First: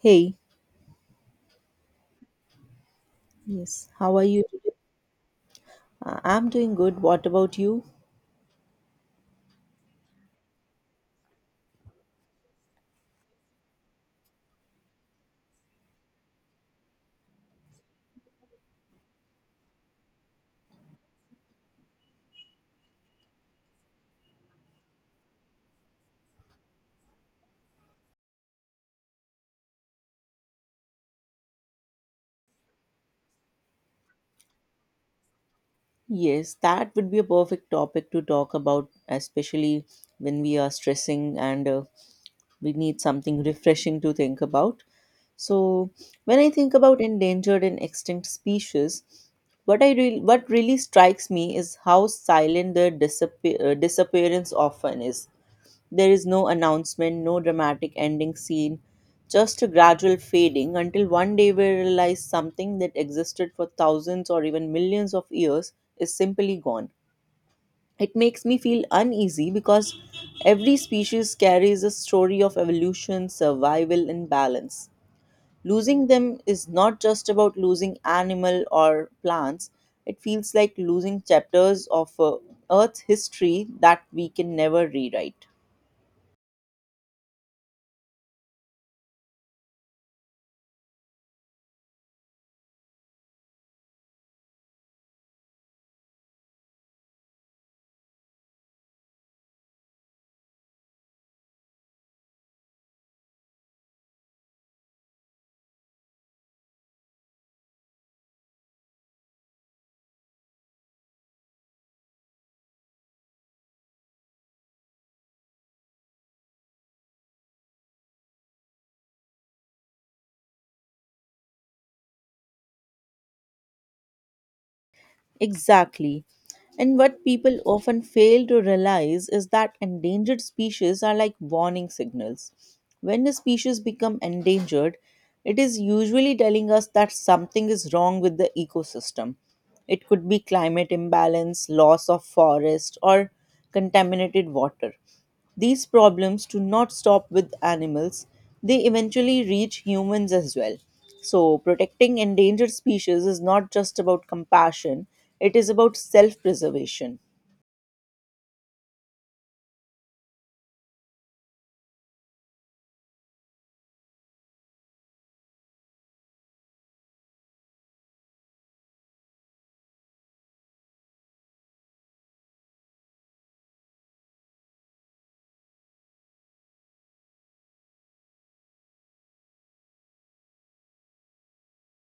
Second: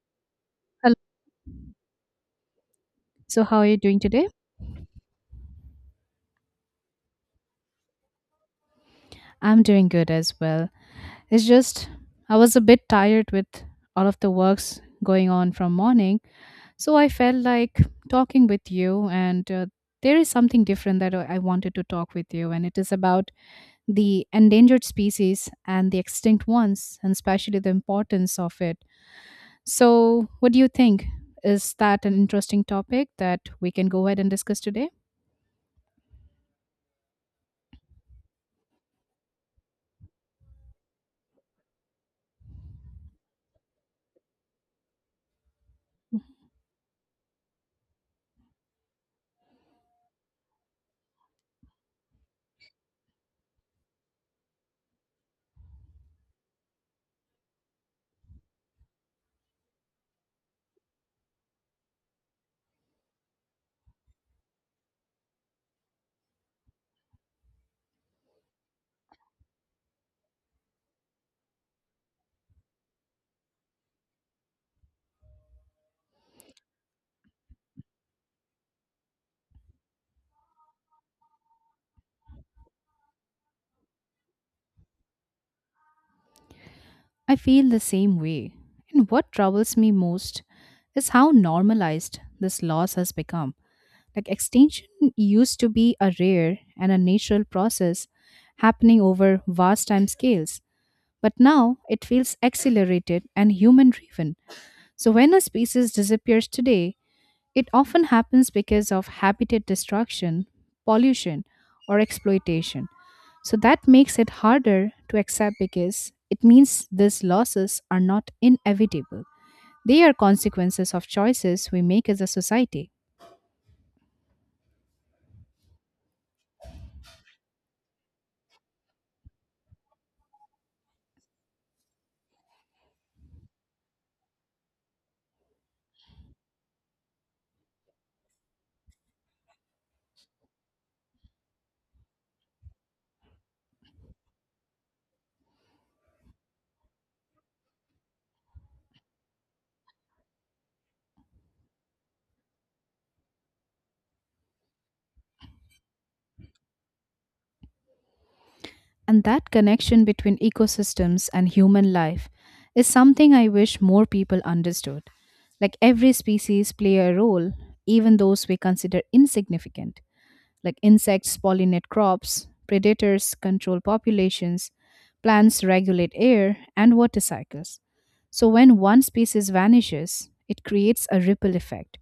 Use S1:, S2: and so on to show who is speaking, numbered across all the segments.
S1: Hey,
S2: Hello. So, how are you
S1: yes,
S2: doing
S1: how are
S2: today?
S1: you today? I'm doing good. What about you?
S2: I'm doing good as well. It's just I was a bit tired with all of the works going on from morning, so I felt like talking with you and there is something different that I wanted to talk with you and it is about the endangered species and the extinct ones and especially the importance of it. So, what do you think? Is that an interesting topic that we can go ahead and discuss today?
S1: Yes, that would be a perfect topic to talk about, especially when we are stressing and we need something refreshing to think about. So, when I think about endangered and extinct species, what really strikes me is how silent their disappearance often is. There is no announcement, no dramatic ending scene, just a gradual fading until one day we realize something that existed for thousands or even millions of years is simply gone. It makes me feel uneasy because every species carries a story of evolution, survival, and balance. Losing them is not just about losing animal or plants. It feels like losing chapters of Earth's history that we can never rewrite.
S2: I feel the same way. And what troubles me most is how normalized this loss has become. Like extinction used to be a rare and a natural process happening over vast time scales, but now it feels accelerated and human driven. So when a species disappears today, it often happens because of habitat destruction, pollution, or exploitation. So that makes it harder to accept because it means these losses are not inevitable. They are consequences of choices we make as a society.
S1: Exactly. And what people often fail to realize is that endangered species are like warning signals. When a species become endangered, it is usually telling us that something is wrong with the ecosystem. It could be climate imbalance, loss of forest, or contaminated water. These problems do not stop with animals, they eventually reach humans as well. So, protecting endangered species is not just about compassion, it is about self preservation.
S2: And that connection between ecosystems and human life is something I wish more people understood. Like every species play a role, even those we consider insignificant. Like insects pollinate crops, predators control populations, plants regulate air and water cycles. So, when one species vanishes, it creates a ripple effect.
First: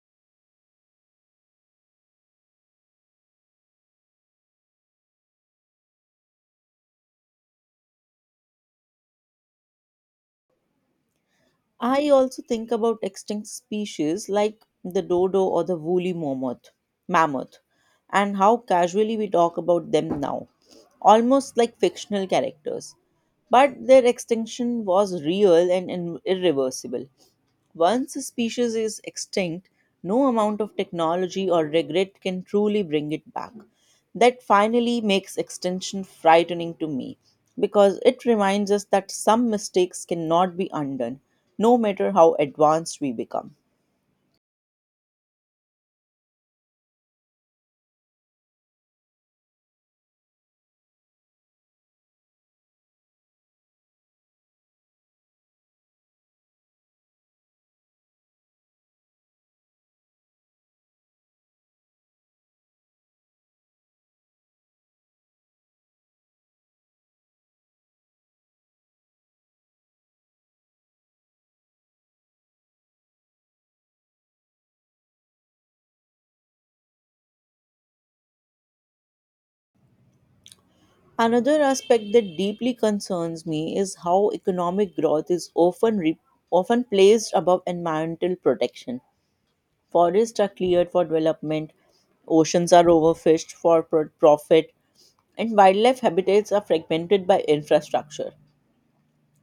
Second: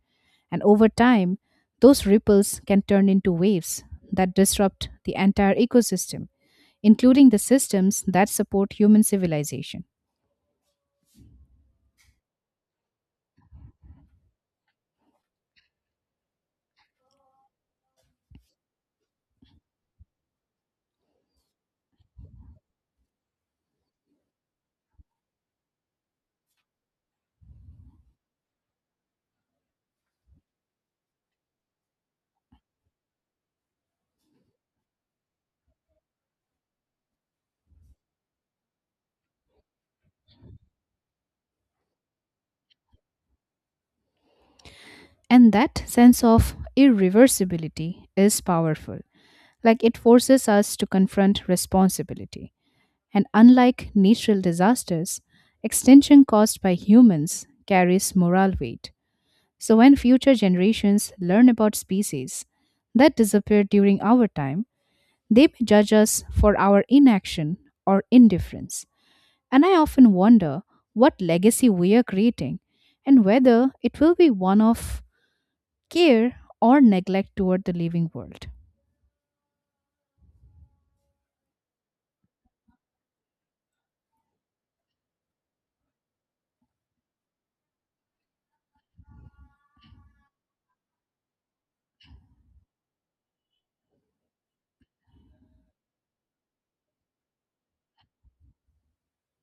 S2: And over time, those ripples can turn into waves that disrupt the entire ecosystem, including the systems that support human civilization.
S1: I also think about extinct species like the dodo or the woolly mammoth, and how casually we talk about them now, almost like fictional characters. But their extinction was real and irreversible. Once a species is extinct, no amount of technology or regret can truly bring it back. That finally makes extinction frightening to me because it reminds us that some mistakes cannot be undone, no matter how advanced we become.
S2: And that sense of irreversibility is powerful. Like it forces us to confront responsibility. And unlike natural disasters, extinction caused by humans carries moral weight. So when future generations learn about species that disappeared during our time, they may judge us for our inaction or indifference. And I often wonder what legacy we are creating and whether it will be one of care or neglect toward the living world.
S1: Another aspect that deeply concerns me is how economic growth is often placed above environmental protection. Forests are cleared for development, oceans are overfished for profit, and wildlife habitats are fragmented by infrastructure.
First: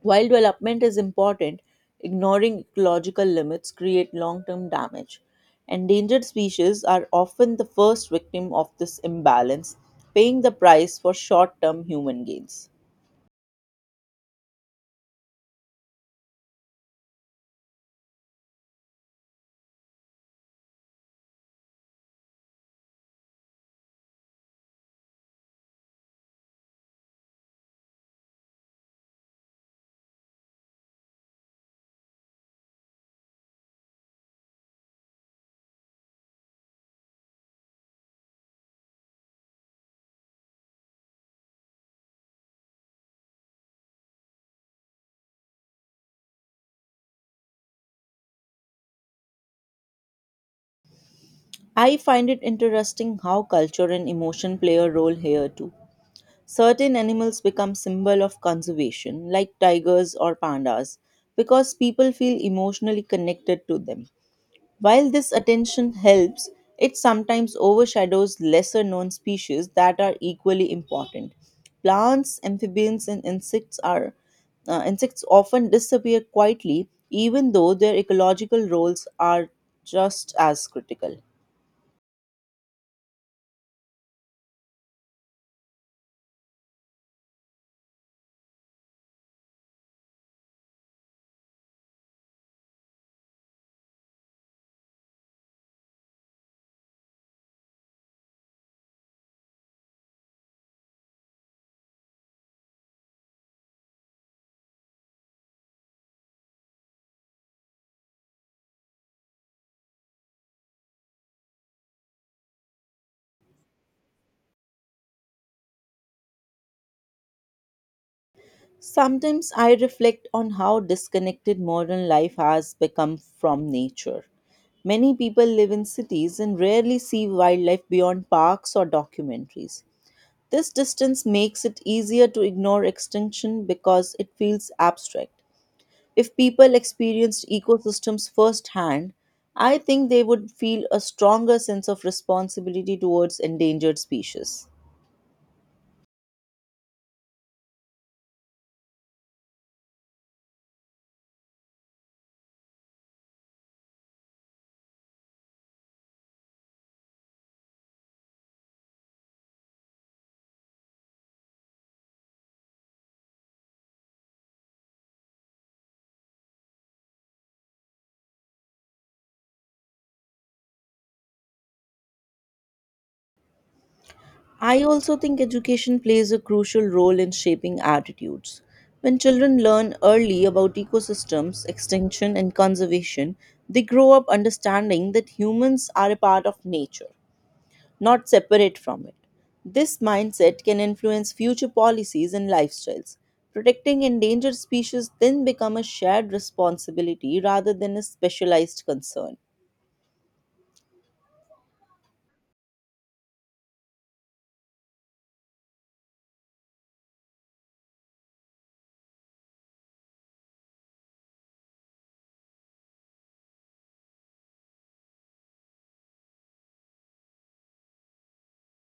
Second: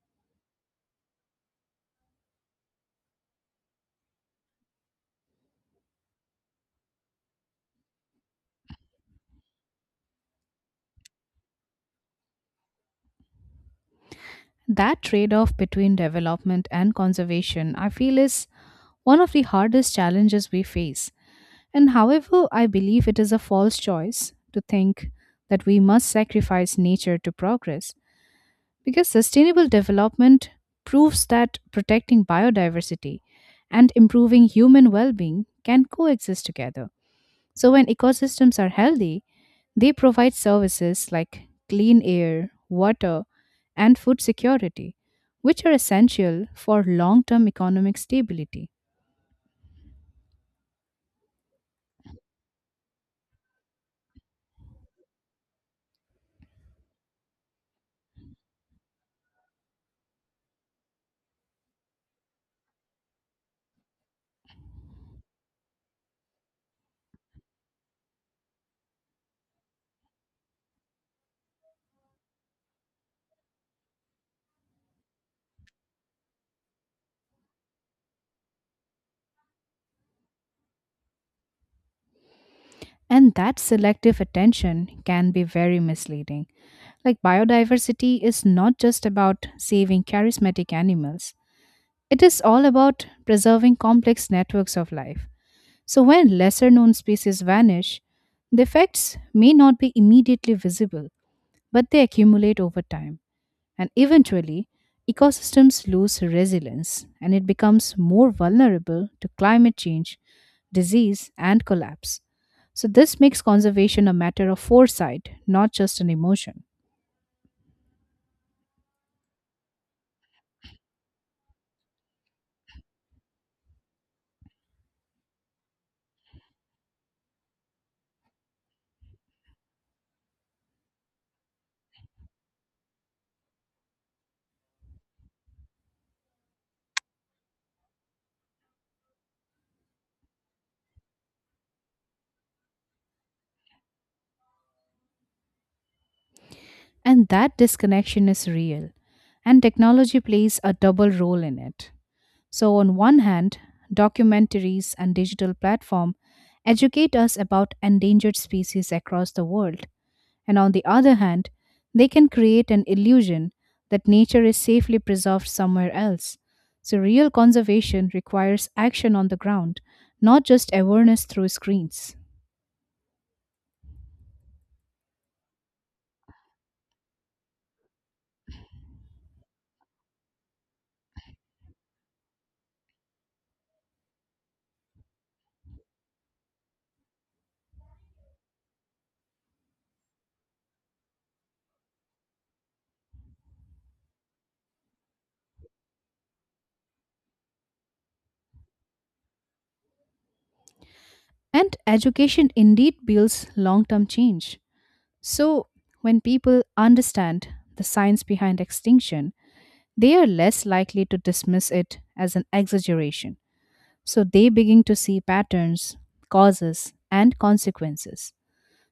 S1: While development is important, ignoring ecological limits create long-term damage. Endangered species are often the first victim of this imbalance, paying the price for short-term human gains.
S2: That trade off between development and conservation, I feel, is one of the hardest challenges we face. And however, I believe it is a false choice to think that we must sacrifice nature to progress, because sustainable development proves that protecting biodiversity and improving human well being can coexist together. So, when ecosystems are healthy, they provide services like clean air, water, and food security, which are essential for long term economic stability.
S1: I find it interesting how culture and emotion play a role here too. Certain animals become symbol of conservation, like tigers or pandas, because people feel emotionally connected to them. While this attention helps, it sometimes overshadows lesser known species that are equally important. Plants, amphibians, and insects are insects often disappear quietly, even though their ecological roles are just as critical.
S2: And that selective attention can be very misleading. Like, biodiversity is not just about saving charismatic animals, it is all about preserving complex networks of life. So, when lesser known species vanish, the effects may not be immediately visible but they accumulate over time. And eventually, ecosystems lose resilience and it becomes more vulnerable to climate change, disease, and collapse. So, this makes conservation a matter of foresight, not just an emotion.
S1: Sometimes I reflect on how disconnected modern life has become from nature. Many people live in cities and rarely see wildlife beyond parks or documentaries. This distance makes it easier to ignore extinction because it feels abstract. If people experienced ecosystems firsthand, I think they would feel a stronger sense of responsibility towards endangered species.
S2: And that disconnection is real, and technology plays a double role in it. So, on one hand, documentaries and digital platform educate us about endangered species across the world. And on the other hand, they can create an illusion that nature is safely preserved somewhere else. So, real conservation requires action on the ground, not just awareness through screens.
S1: I also think education plays a crucial role in shaping attitudes. When children learn early about ecosystems, extinction, and conservation, they grow up understanding that humans are a part of nature, not separate from it. This mindset can influence future policies and lifestyles. Protecting endangered species then become a shared responsibility rather than a specialized concern.
S2: And education indeed builds long term change. So, when people understand the science behind extinction, they are less likely to dismiss it as an exaggeration. So, they begin to see patterns, causes, and consequences.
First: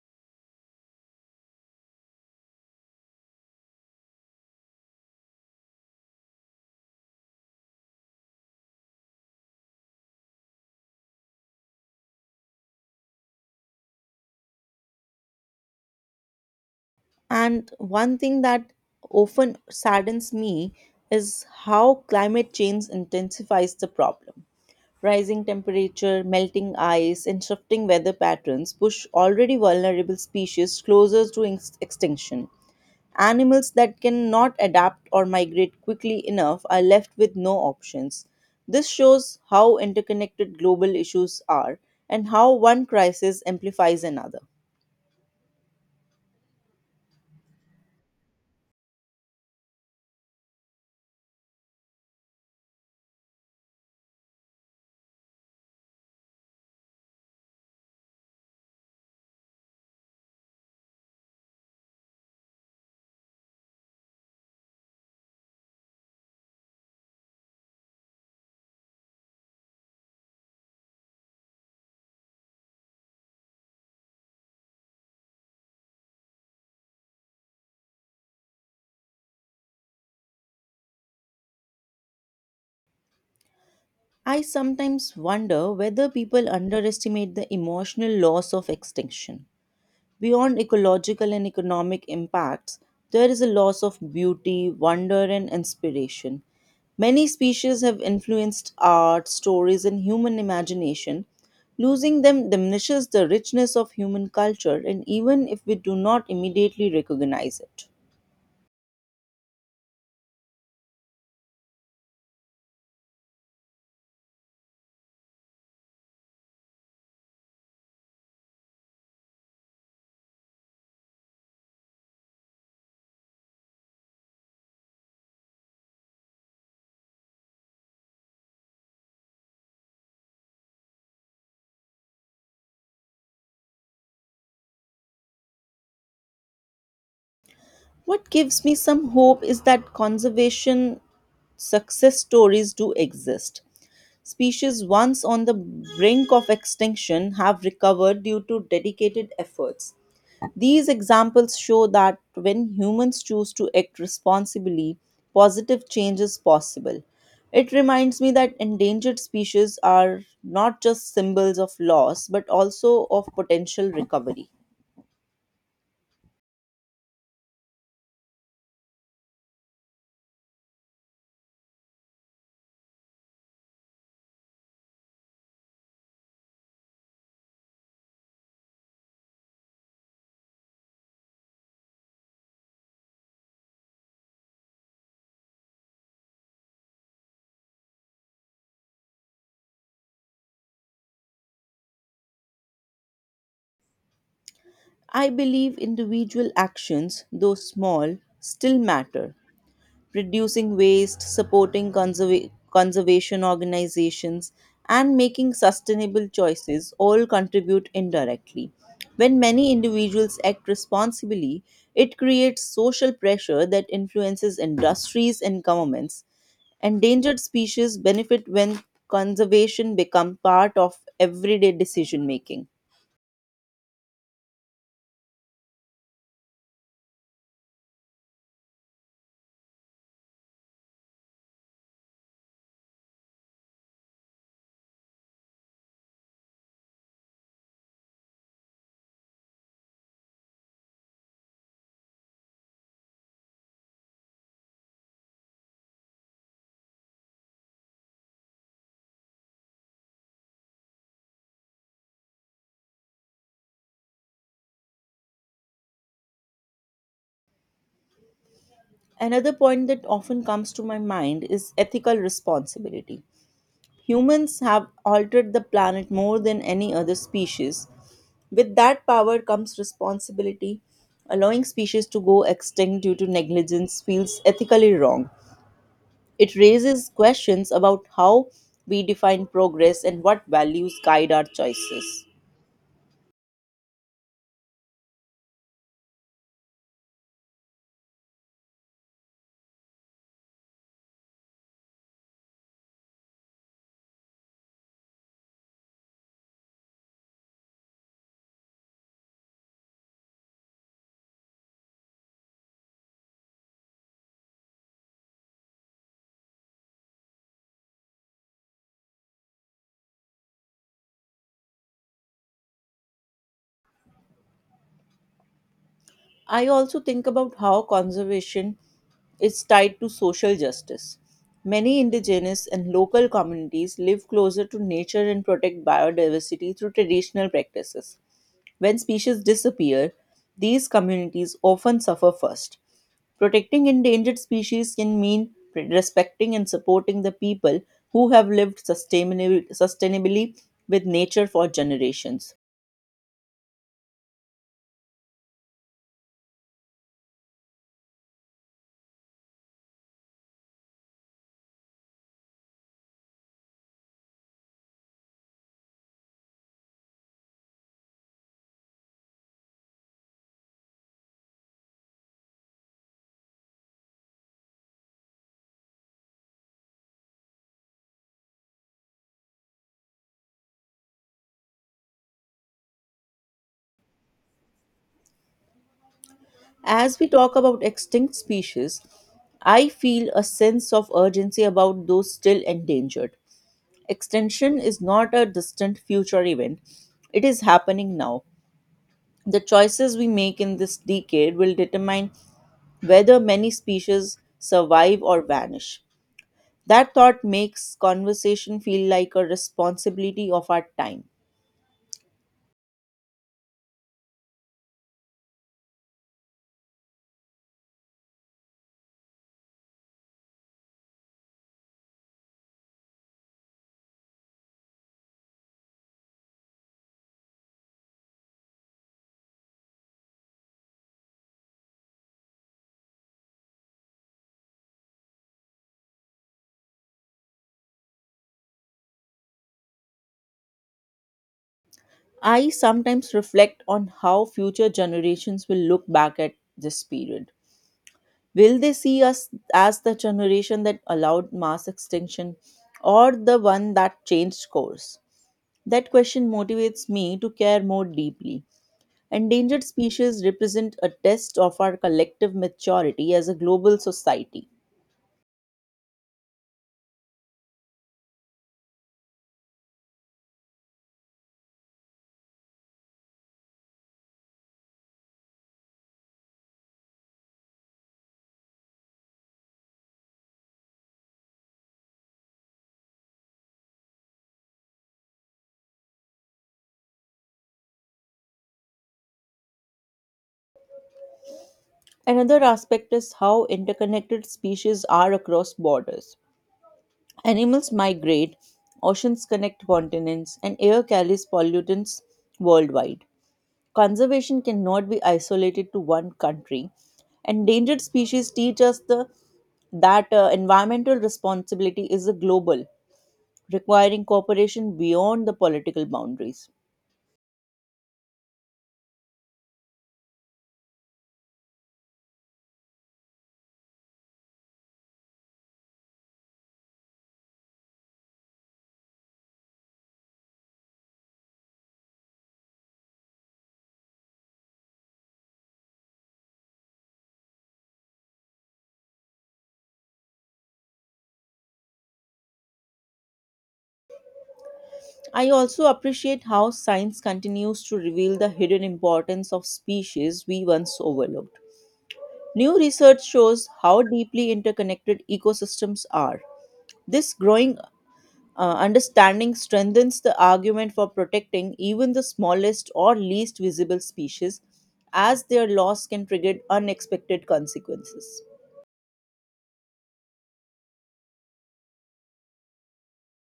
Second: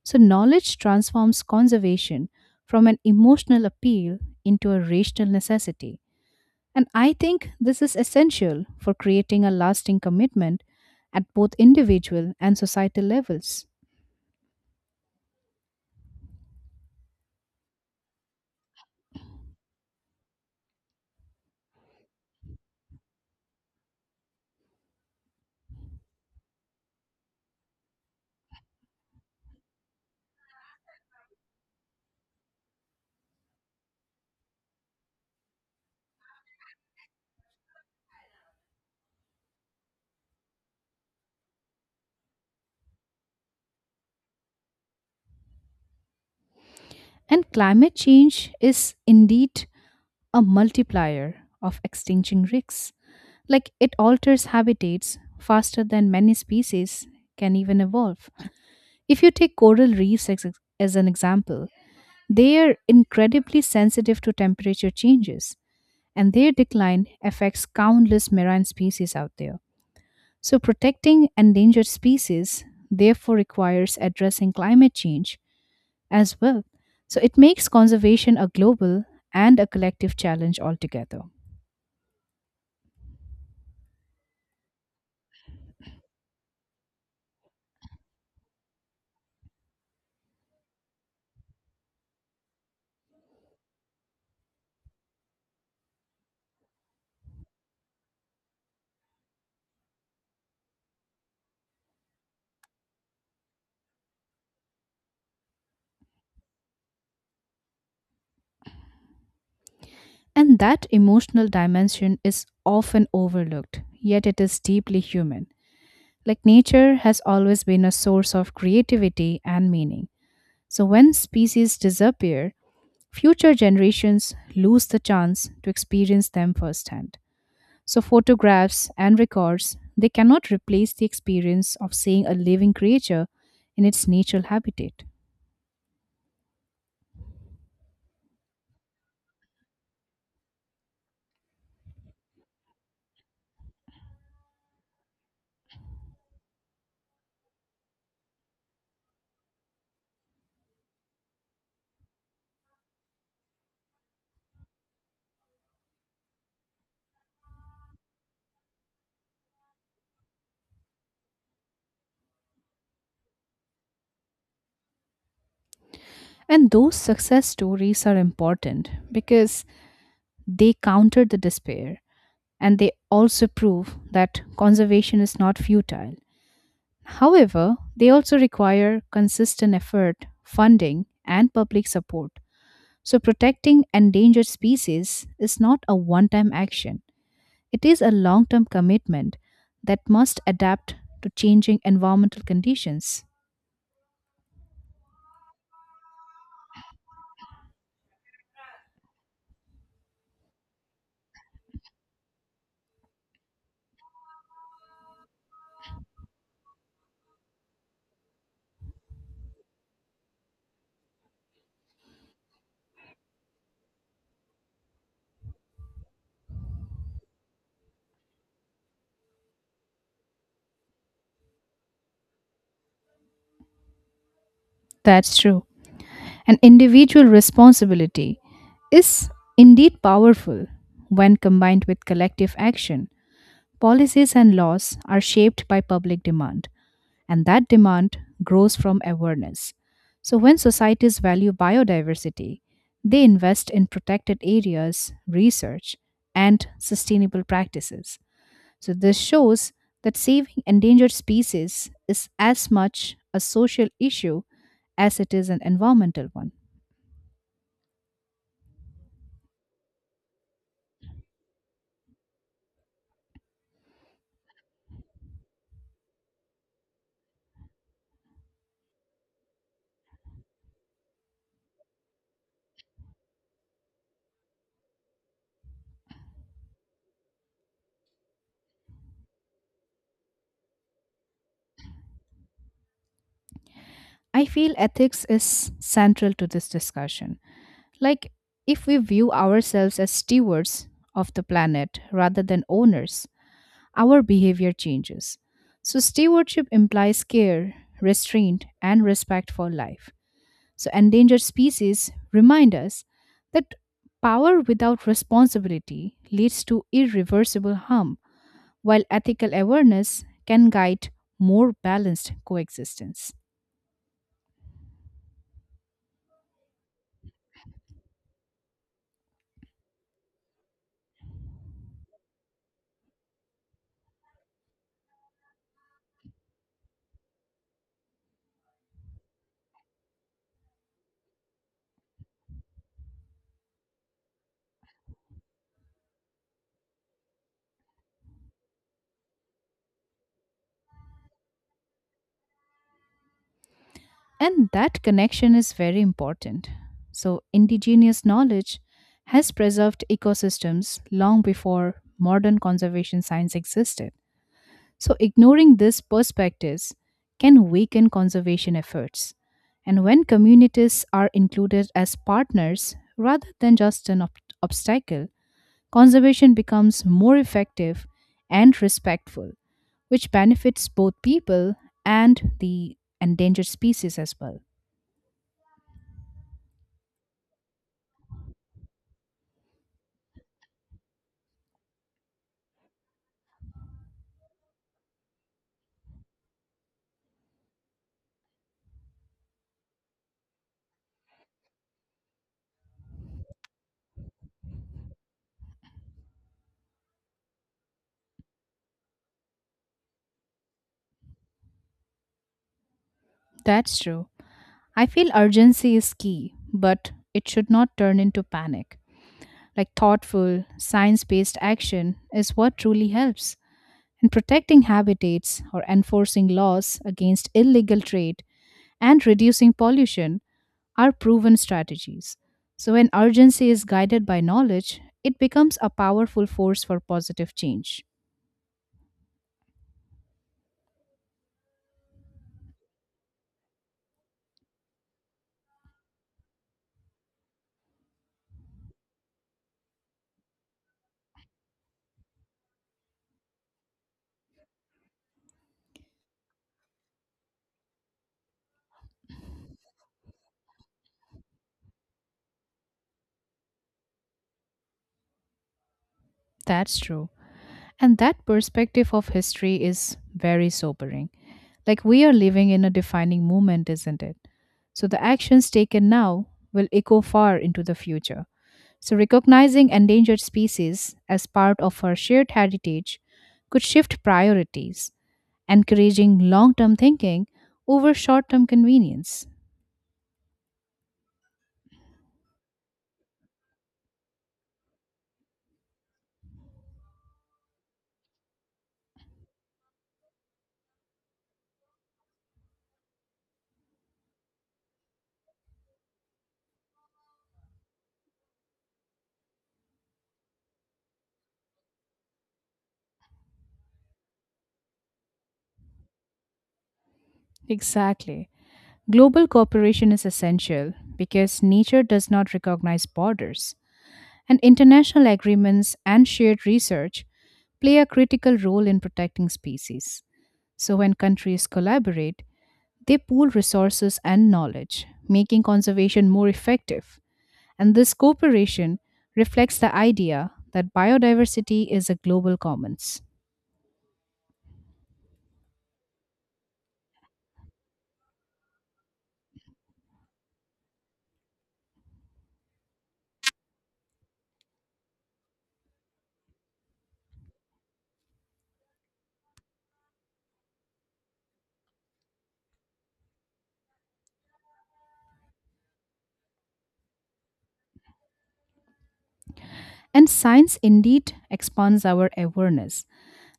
S2: So, knowledge transforms conservation from an emotional appeal into a rational necessity. And I think this is essential for creating a lasting commitment at both individual and societal levels.
S1: And one thing that often saddens me is how climate change intensifies the problem. Rising temperature, melting ice, and shifting weather patterns push already vulnerable species closer to extinction. Animals that cannot adapt or migrate quickly enough are left with no options. This shows how interconnected global issues are and how one crisis amplifies another.
S2: And climate change is indeed a multiplier of extinction risks. Like it alters habitats faster than many species can even evolve. If you take coral reefs as an example, they are incredibly sensitive to temperature changes, and their decline affects countless marine species out there. So, protecting endangered species therefore requires addressing climate change as well. So, it makes conservation a global and a collective challenge altogether.
S1: I sometimes wonder whether people underestimate the emotional loss of extinction. Beyond ecological and economic impacts, there is a loss of beauty, wonder, and inspiration. Many species have influenced art, stories, and human imagination. Losing them diminishes the richness of human culture, and even if we do not immediately recognize it.
S2: And that emotional dimension is often overlooked, yet it is deeply human. Like nature has always been a source of creativity and meaning. So, when species disappear, future generations lose the chance to experience them firsthand. So, photographs and records, they cannot replace the experience of seeing a living creature in its natural habitat.
S1: What gives me some hope is that conservation success stories do exist. Species once on the brink of extinction have recovered due to dedicated efforts. These examples show that when humans choose to act responsibly, positive change is possible. It reminds me that endangered species are not just symbols of loss but also of potential recovery.
S2: And those success stories are important because they counter the despair and they also prove that conservation is not futile. However, they also require consistent effort, funding, and public support. So, protecting endangered species is not a one time action, it is a long term commitment that must adapt to changing environmental conditions.
S1: I believe individual actions, though small, still matter: reducing waste, supporting conservation organizations, and making sustainable choices all contribute indirectly. When many individuals act responsibly, it creates social pressure that influences industries and governments. Endangered species benefit when conservation becomes part of everyday decision making.
S2: That's true. An individual responsibility is indeed powerful when combined with collective action. Policies and laws are shaped by public demand, and that demand grows from awareness. So, when societies value biodiversity, they invest in protected areas, research, and sustainable practices. So, this shows that saving endangered species is as much a social issue as it is an environmental one.
S1: Another point that often comes to my mind is ethical responsibility. Humans have altered the planet more than any other species. With that power comes responsibility. Allowing species to go extinct due to negligence feels ethically wrong. It raises questions about how we define progress and what values guide our choices.
S2: I feel ethics is central to this discussion. Like, if we view ourselves as stewards of the planet rather than owners, our behavior changes. So, stewardship implies care, restraint, and respect for life. So, endangered species remind us that power without responsibility leads to irreversible harm, while ethical awareness can guide more balanced coexistence.
S1: I also think about how conservation is tied to social justice. Many indigenous and local communities live closer to nature and protect biodiversity through traditional practices. When species disappear, these communities often suffer first. Protecting endangered species can mean respecting and supporting the people who have lived sustainably with nature for generations.
S2: And that connection is very important. So, indigenous knowledge has preserved ecosystems long before modern conservation science existed. So, ignoring these perspectives can weaken conservation efforts. And when communities are included as partners rather than just an obstacle, conservation becomes more effective and respectful, which benefits both people and the endangered species as well.
S1: As we talk about extinct species, I feel a sense of urgency about those still endangered. Extinction is not a distant future event, it is happening now. The choices we make in this decade will determine whether many species survive or vanish. That thought makes conversation feel like a responsibility of our time.
S2: That's true. I feel urgency is key, but it should not turn into panic. Like thoughtful, science based action is what truly helps and protecting habitats or enforcing laws against illegal trade and reducing pollution are proven strategies. So, when urgency is guided by knowledge, it becomes a powerful force for positive change.
S1: I sometimes reflect on how future generations will look back at this period. Will they see us as the generation that allowed mass extinction or the one that changed course? That question motivates me to care more deeply. Endangered species represent a test of our collective maturity as a global society.
S2: That's true. And that perspective of history is very sobering. Like, we are living in a defining moment, isn't it? So, the actions taken now will echo far into the future. So, recognizing endangered species as part of our shared heritage could shift priorities, encouraging long term thinking over short term convenience.
S1: Another aspect is how interconnected species are across borders. Animals migrate, oceans connect continents, and air carries pollutants worldwide. Conservation cannot be isolated to one country. Endangered species teach us the that environmental responsibility is a global, requiring cooperation beyond the political boundaries.
S2: Exactly. Global cooperation is essential because nature does not recognize borders, and international agreements and shared research play a critical role in protecting species. So, when countries collaborate, they pool resources and knowledge, making conservation more effective. And this cooperation reflects the idea that biodiversity is a global commons.
S1: I also appreciate how science continues to reveal the hidden importance of species we once overlooked. New research shows how deeply interconnected ecosystems are. This growing understanding strengthens the argument for protecting even the smallest or least visible species, as their loss can trigger unexpected consequences.
S2: And science indeed expands our awareness.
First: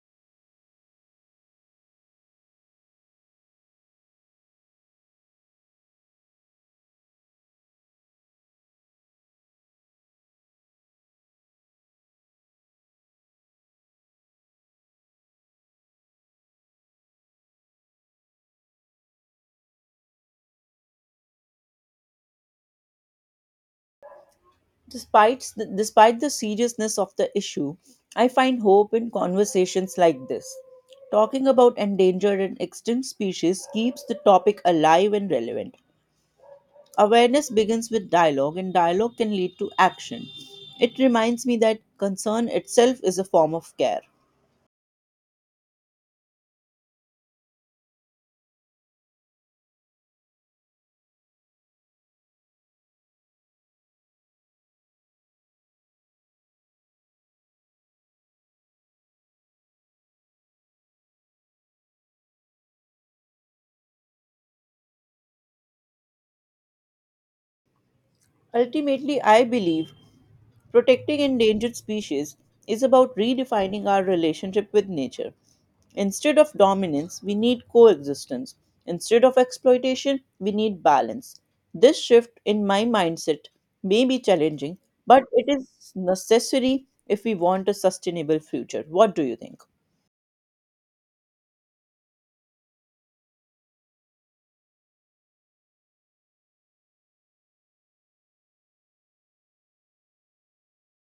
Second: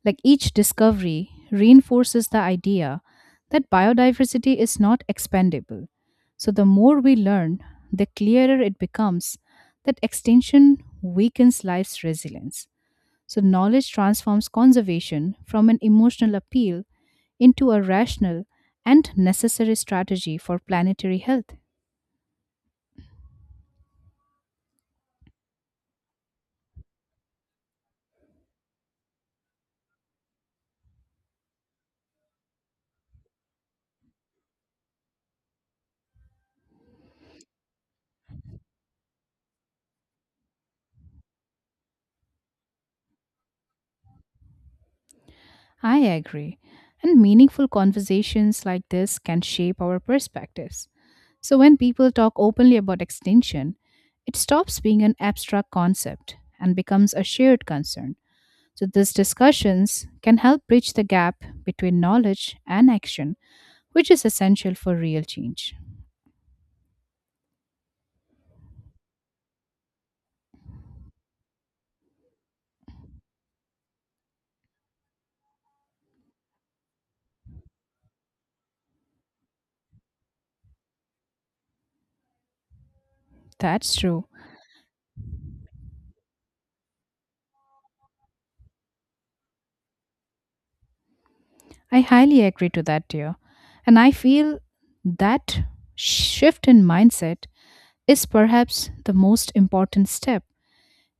S2: Like each discovery reinforces the idea that biodiversity is not expandable. So the more we learn, the clearer it becomes that extinction weakens life's resilience. So, knowledge transforms conservation from an emotional appeal into a rational and necessary strategy for planetary health.
S1: Despite the seriousness of the issue, I find hope in conversations like this. Talking about endangered and extinct species keeps the topic alive and relevant. Awareness begins with dialogue, and dialogue can lead to action. It reminds me that concern itself is a form of care.
S2: I agree. And meaningful conversations like this can shape our perspectives. So, when people talk openly about extinction, it stops being an abstract concept and becomes a shared concern. So, these discussions can help bridge the gap between knowledge and action, which is essential for real change.
S1: Ultimately, I believe protecting endangered species is about redefining our relationship with nature. Instead of dominance, we need coexistence. Instead of exploitation, we need balance. This shift in my mindset
S2: That's
S1: may be
S2: true.
S1: challenging, but it is necessary if we want a sustainable future. What do you think?
S2: I highly agree to that, dear. And I feel that shift in mindset is perhaps the most important step.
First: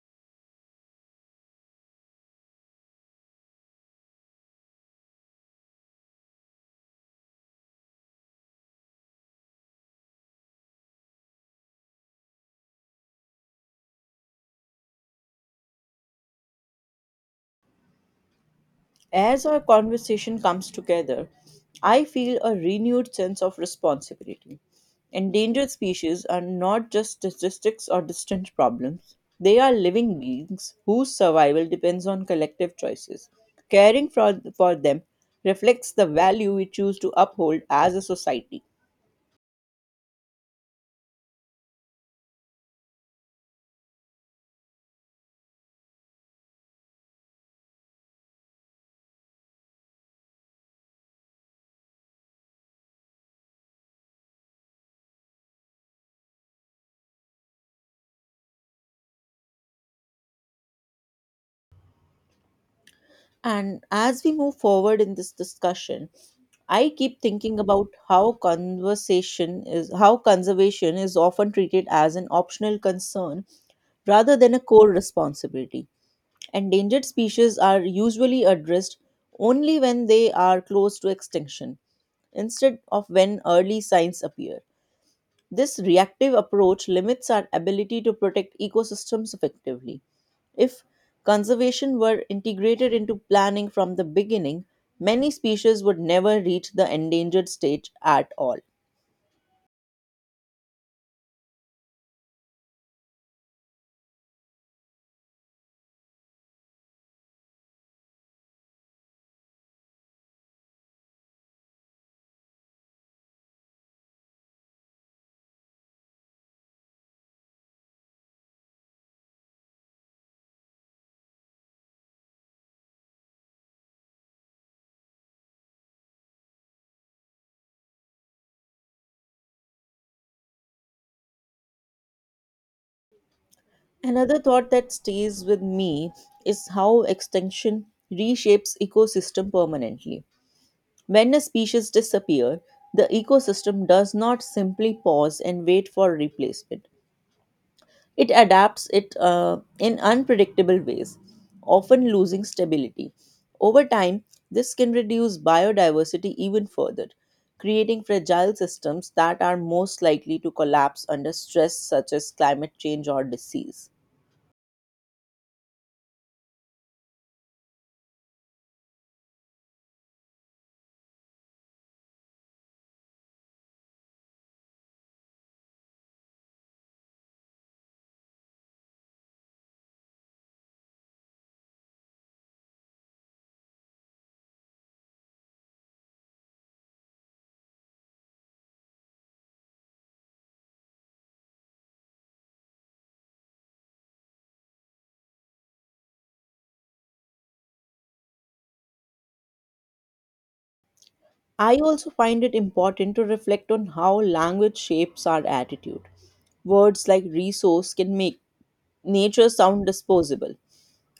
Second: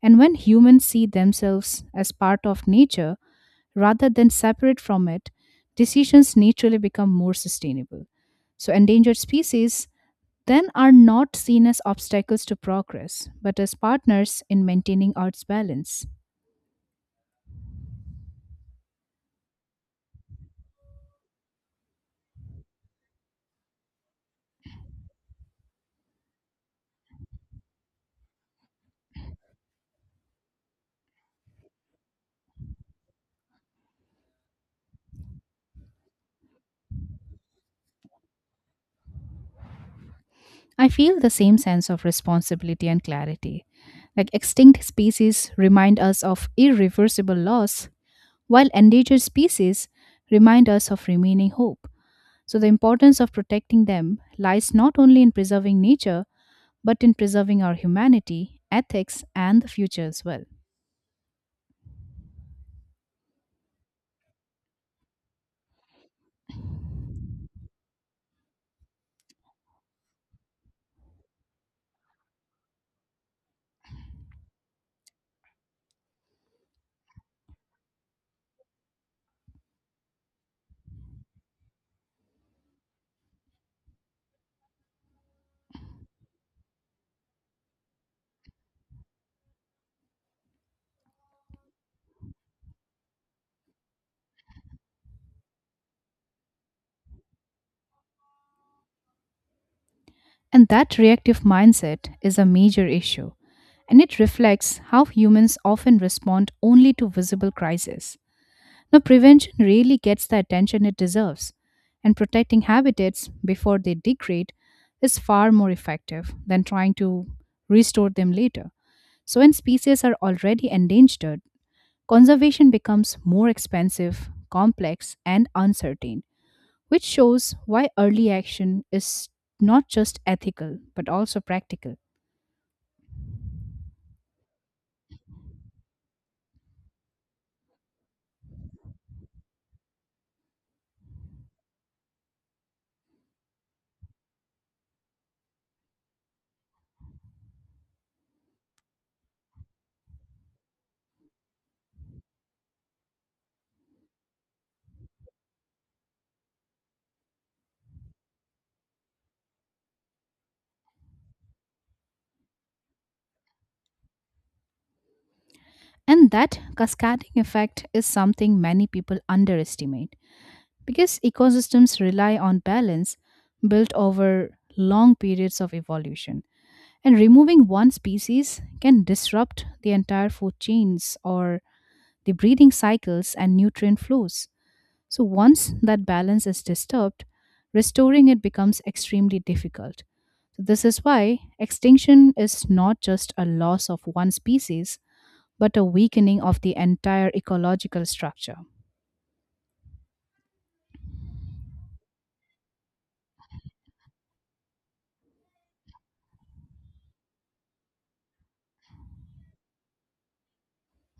S2: And when humans see themselves as part of nature rather than separate from it, decisions naturally become more sustainable. So, endangered species then are not seen as obstacles to progress, but as partners in maintaining Earth's balance.
S1: As our conversation comes together, I feel a renewed sense of responsibility. Endangered species are not just statistics or distant problems, they are living beings whose survival depends on collective choices. Caring for them reflects the value we choose to uphold as a society.
S2: I feel the same sense of responsibility and clarity. Like extinct species remind us of irreversible loss, while endangered species remind us of remaining hope. So, the importance of protecting them lies not only in preserving nature, but in preserving our humanity, ethics, and the future as well.
S1: And as we move forward in this discussion, I keep thinking about how conservation is often treated as an optional concern rather than a core responsibility. Endangered species are usually addressed only when they are close to extinction instead of when early signs appear. This reactive approach limits our ability to protect ecosystems effectively. If conservation were integrated into planning from the beginning, many species would never reach the endangered stage at all.
S2: And that reactive mindset is a major issue, and it reflects how humans often respond only to visible crises. Now, prevention really gets the attention it deserves, and protecting habitats before they degrade is far more effective than trying to restore them later. So, when species are already endangered, conservation becomes more expensive, complex, and uncertain, which shows why early action is not just ethical but also practical.
S1: Another thought that stays with me is how extinction reshapes ecosystem permanently. When a species disappears, the ecosystem does not simply pause and wait for replacement. It adapts it in unpredictable ways, often losing stability. Over time, this can reduce biodiversity even further, creating fragile systems that are most likely to collapse under stress, such as climate change or disease.
S2: And that cascading effect is something many people underestimate, because ecosystems rely on balance built over long periods of evolution. And removing one species can disrupt the entire food chains or the breeding cycles and nutrient flows. So, once that balance is disturbed, restoring it becomes extremely difficult. So this is why extinction is not just a loss of one species, but a weakening of the entire ecological structure.
S1: I also find it important to reflect on how language shapes our attitude. Words like resource can make nature sound disposable.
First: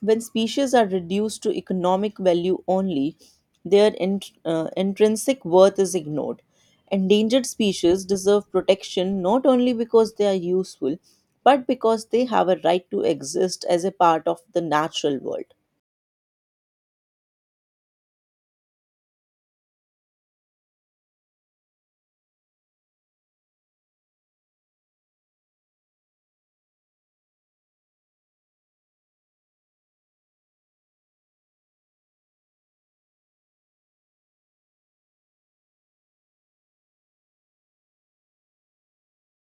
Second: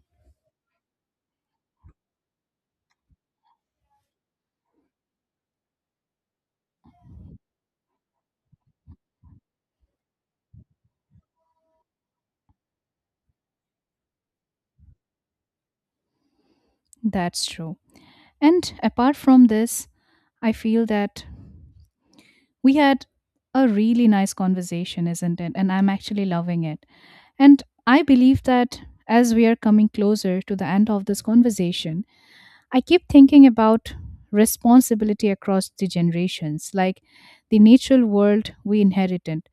S1: When species are reduced to economic value only, their intrinsic worth is ignored. Endangered species deserve protection not only because they are useful, but because they have a right to exist as a part of the natural world.
S2: That's true. And apart from this, I feel that we had a really nice conversation, isn't it? And I'm actually loving it. And I believe that as we are coming closer to the end of this conversation, I keep thinking about responsibility across the generations, like the natural world we inherited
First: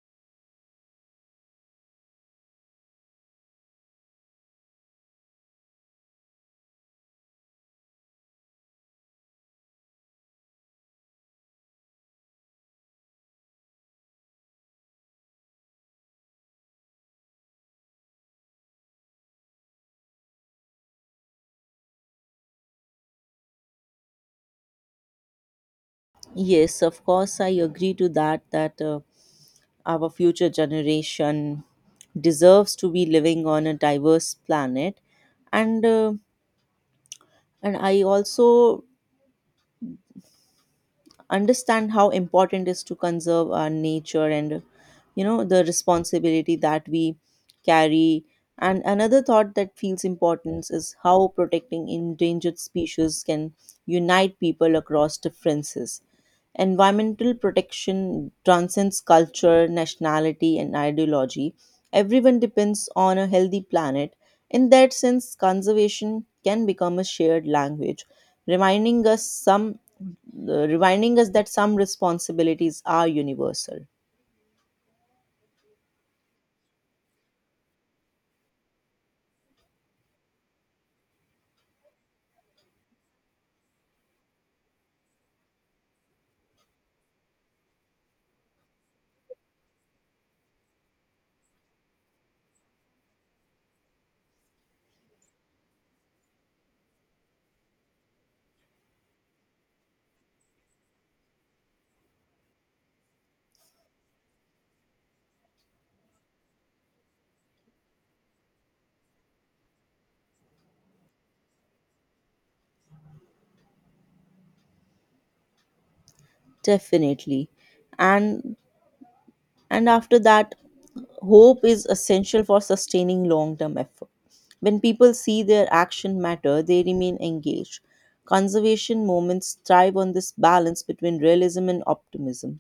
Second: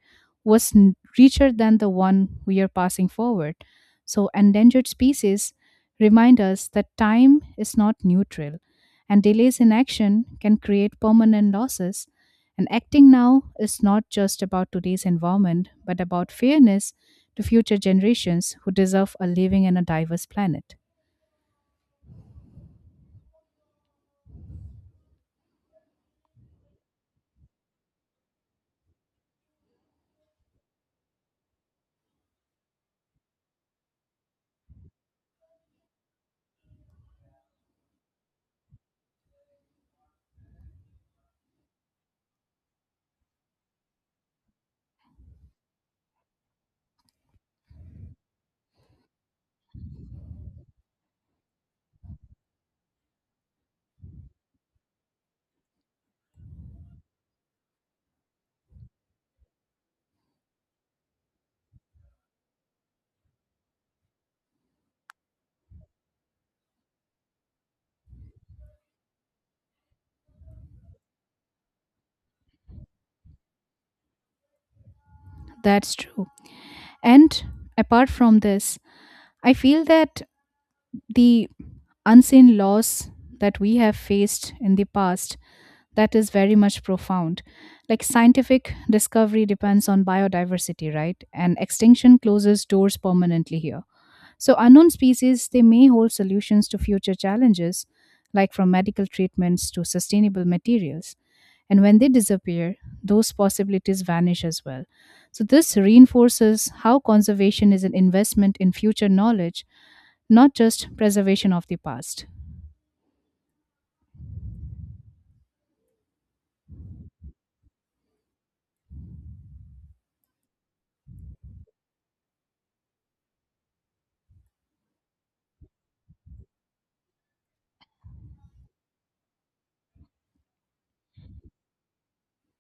S2: was richer than the one we are passing forward. So, endangered species remind us that time is not neutral, and delays in action can create permanent losses. And acting now is not just about today's environment, but about fairness to future generations who deserve a living and a diverse planet.
S1: Yes, of course, I agree to that. Our future generation deserves to be living on a diverse planet, and I also understand how important it is to conserve our nature and you know the responsibility that we carry. And another thought that feels important is how protecting endangered species can unite people across differences. Environmental protection transcends culture, nationality, and ideology. Everyone depends on a healthy planet. In that sense, conservation can become a shared language, reminding us some reminding us that some responsibilities are universal.
S2: That's true. And apart from this, I feel that the unseen loss that we have faced in the past that is very much profound. Like scientific discovery depends on biodiversity, right? And extinction closes doors permanently here. So, unknown species, they may hold solutions to future challenges, like from medical treatments to sustainable materials. And when they disappear, those possibilities vanish as well. So, this reinforces how conservation is an investment in future knowledge, not just preservation of the past.
S1: Definitely. And and after that, hope is essential for sustaining long term effort. When people see their action matter, they remain engaged. Conservation moments thrive on this balance between realism and optimism.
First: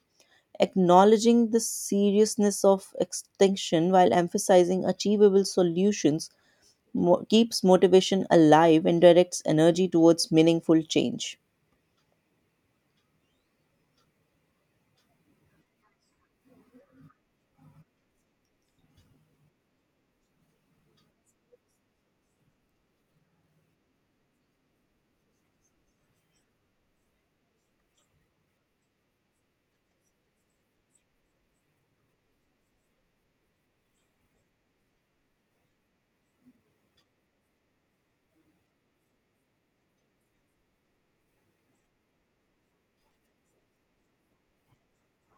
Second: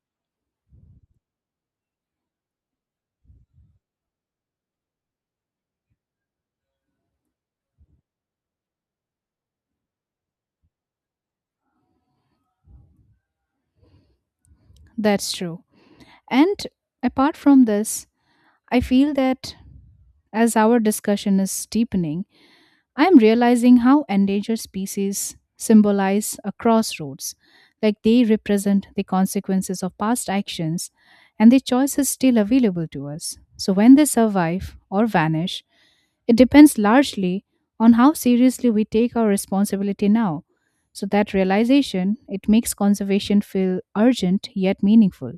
S1: Acknowledging the seriousness of extinction while emphasizing achievable solutions keeps motivation alive and directs energy towards meaningful change.
S2: That's true. And apart from this, I feel that as our discussion is deepening, I am realizing how endangered species symbolize a crossroads, like they represent the consequences of past actions and the choice is still available to us. So when they survive or vanish, it depends largely on how seriously we take our responsibility now. So that realization, it makes conservation feel urgent yet meaningful.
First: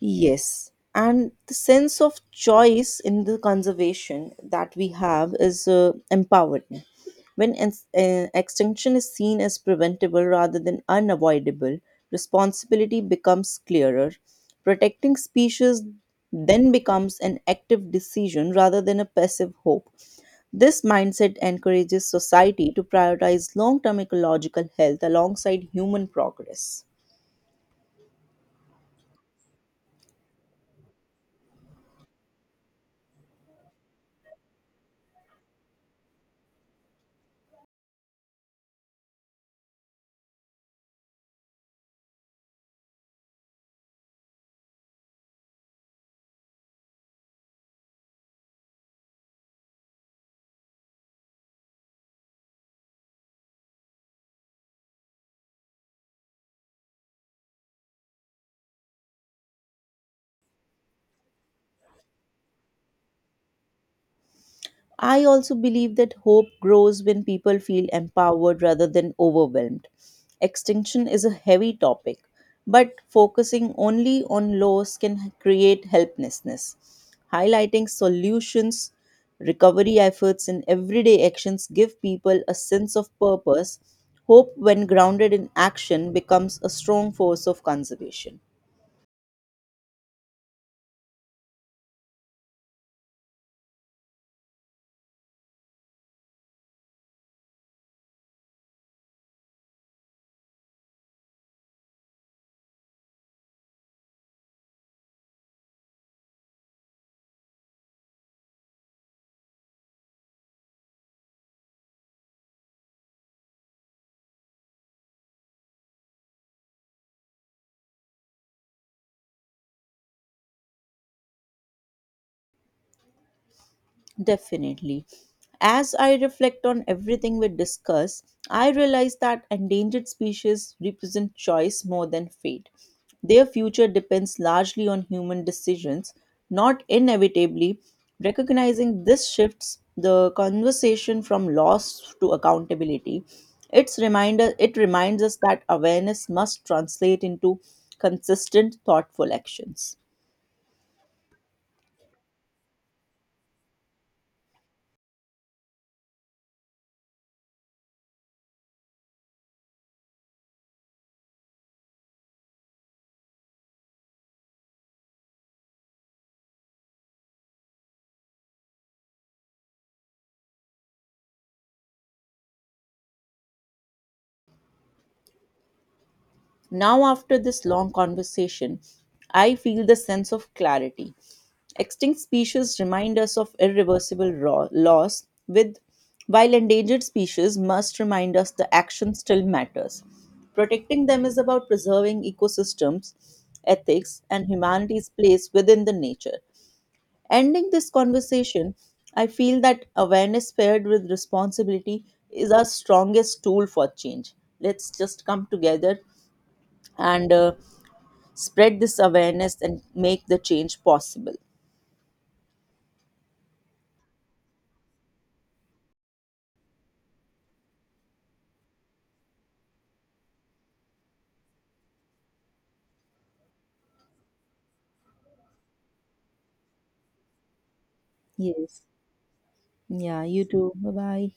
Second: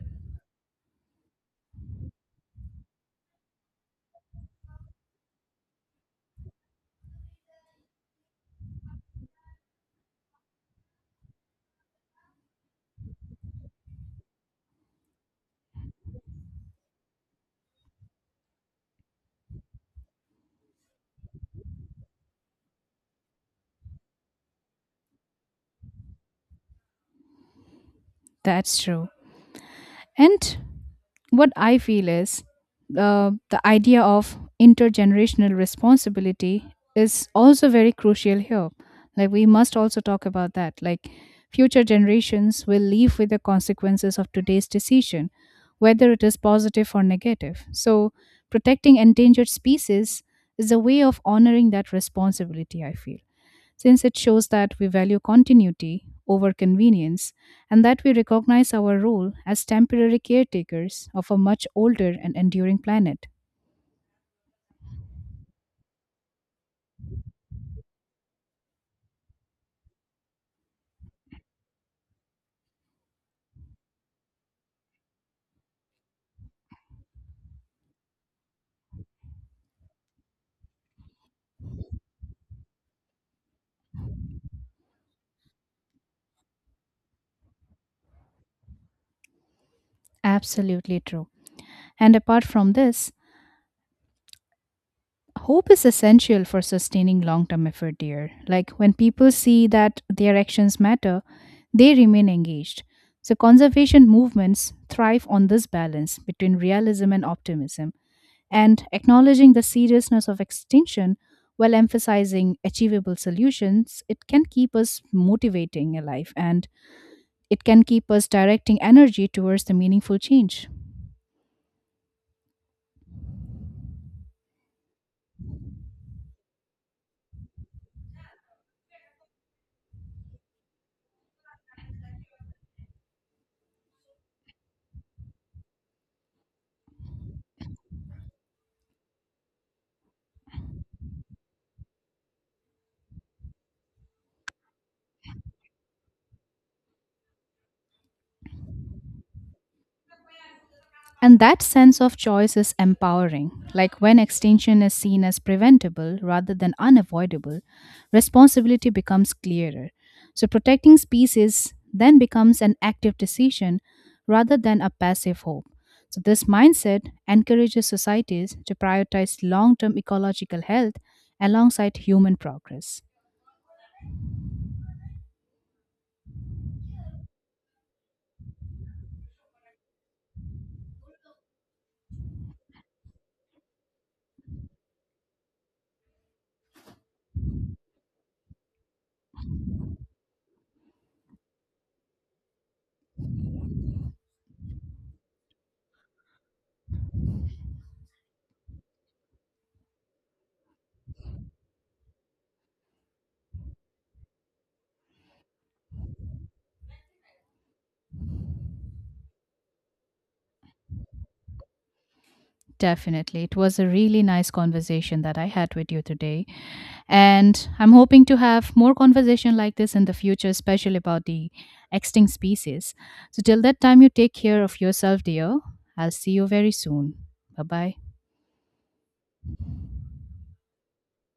S1: Yes. And the sense of choice in the conservation that we have is empowerment. When extinction is seen as preventable rather than unavoidable, responsibility becomes clearer. Protecting species then becomes an active decision rather than a passive hope. This mindset encourages society to prioritize long term ecological health alongside human progress.
S2: That's true. And what I feel is the idea of intergenerational responsibility is also very crucial here. Like, we must also talk about that. Like, future generations will live with the consequences of today's decision, whether it is positive or negative. So, protecting endangered species is a way of honoring that responsibility, I feel, since it shows that we value continuity over convenience and that we recognize our role as temporary caretakers of a much older and enduring planet.
S1: I also believe that hope grows when people feel empowered rather than overwhelmed. Extinction is a heavy topic, but focusing only on loss can create helplessness. Highlighting solutions, recovery efforts, and everyday actions give people a sense of purpose. Hope, when grounded in action, becomes a strong force of conservation.
S2: Absolutely true. And apart from this, hope is essential for sustaining long term effort here. Like when people see that their actions matter, they remain engaged. So, conservation movements thrive on this balance between realism and optimism and acknowledging the seriousness of extinction while emphasizing achievable solutions, it can keep us motivating alive and it can keep us directing energy towards the meaningful change.
S1: Definitely. As I reflect on everything we discuss, I realize that endangered species represent choice more than fate. Their future depends largely on human decisions, not inevitably. Recognizing this shifts the conversation from loss to accountability. It reminds us that awareness must translate into consistent thoughtful actions.
S2: And that sense of choice is empowering. Like when extinction is seen as preventable rather than unavoidable, responsibility becomes clearer. So protecting species then becomes an active decision rather than a passive hope. So this mindset encourages societies to prioritize long term ecological health alongside human progress.
S1: Now, after this long conversation, I feel the sense of clarity. Extinct species remind us of irreversible loss, with while endangered species must remind us the action still matters. Protecting them is about preserving ecosystems, ethics, and humanity's place within the nature. Ending this conversation, I feel that awareness paired with responsibility is our strongest tool for change. Let's just come together and spread this awareness and make the change possible.
S2: Definitely. It was a really nice conversation that I had with you today. And I'm hoping to have more conversation like this in the future, especially about the extinct species. So till that time, you take care of yourself, dear. I'll see you very soon. Bye bye.
S1: Yes. Yeah, you too. Bye bye.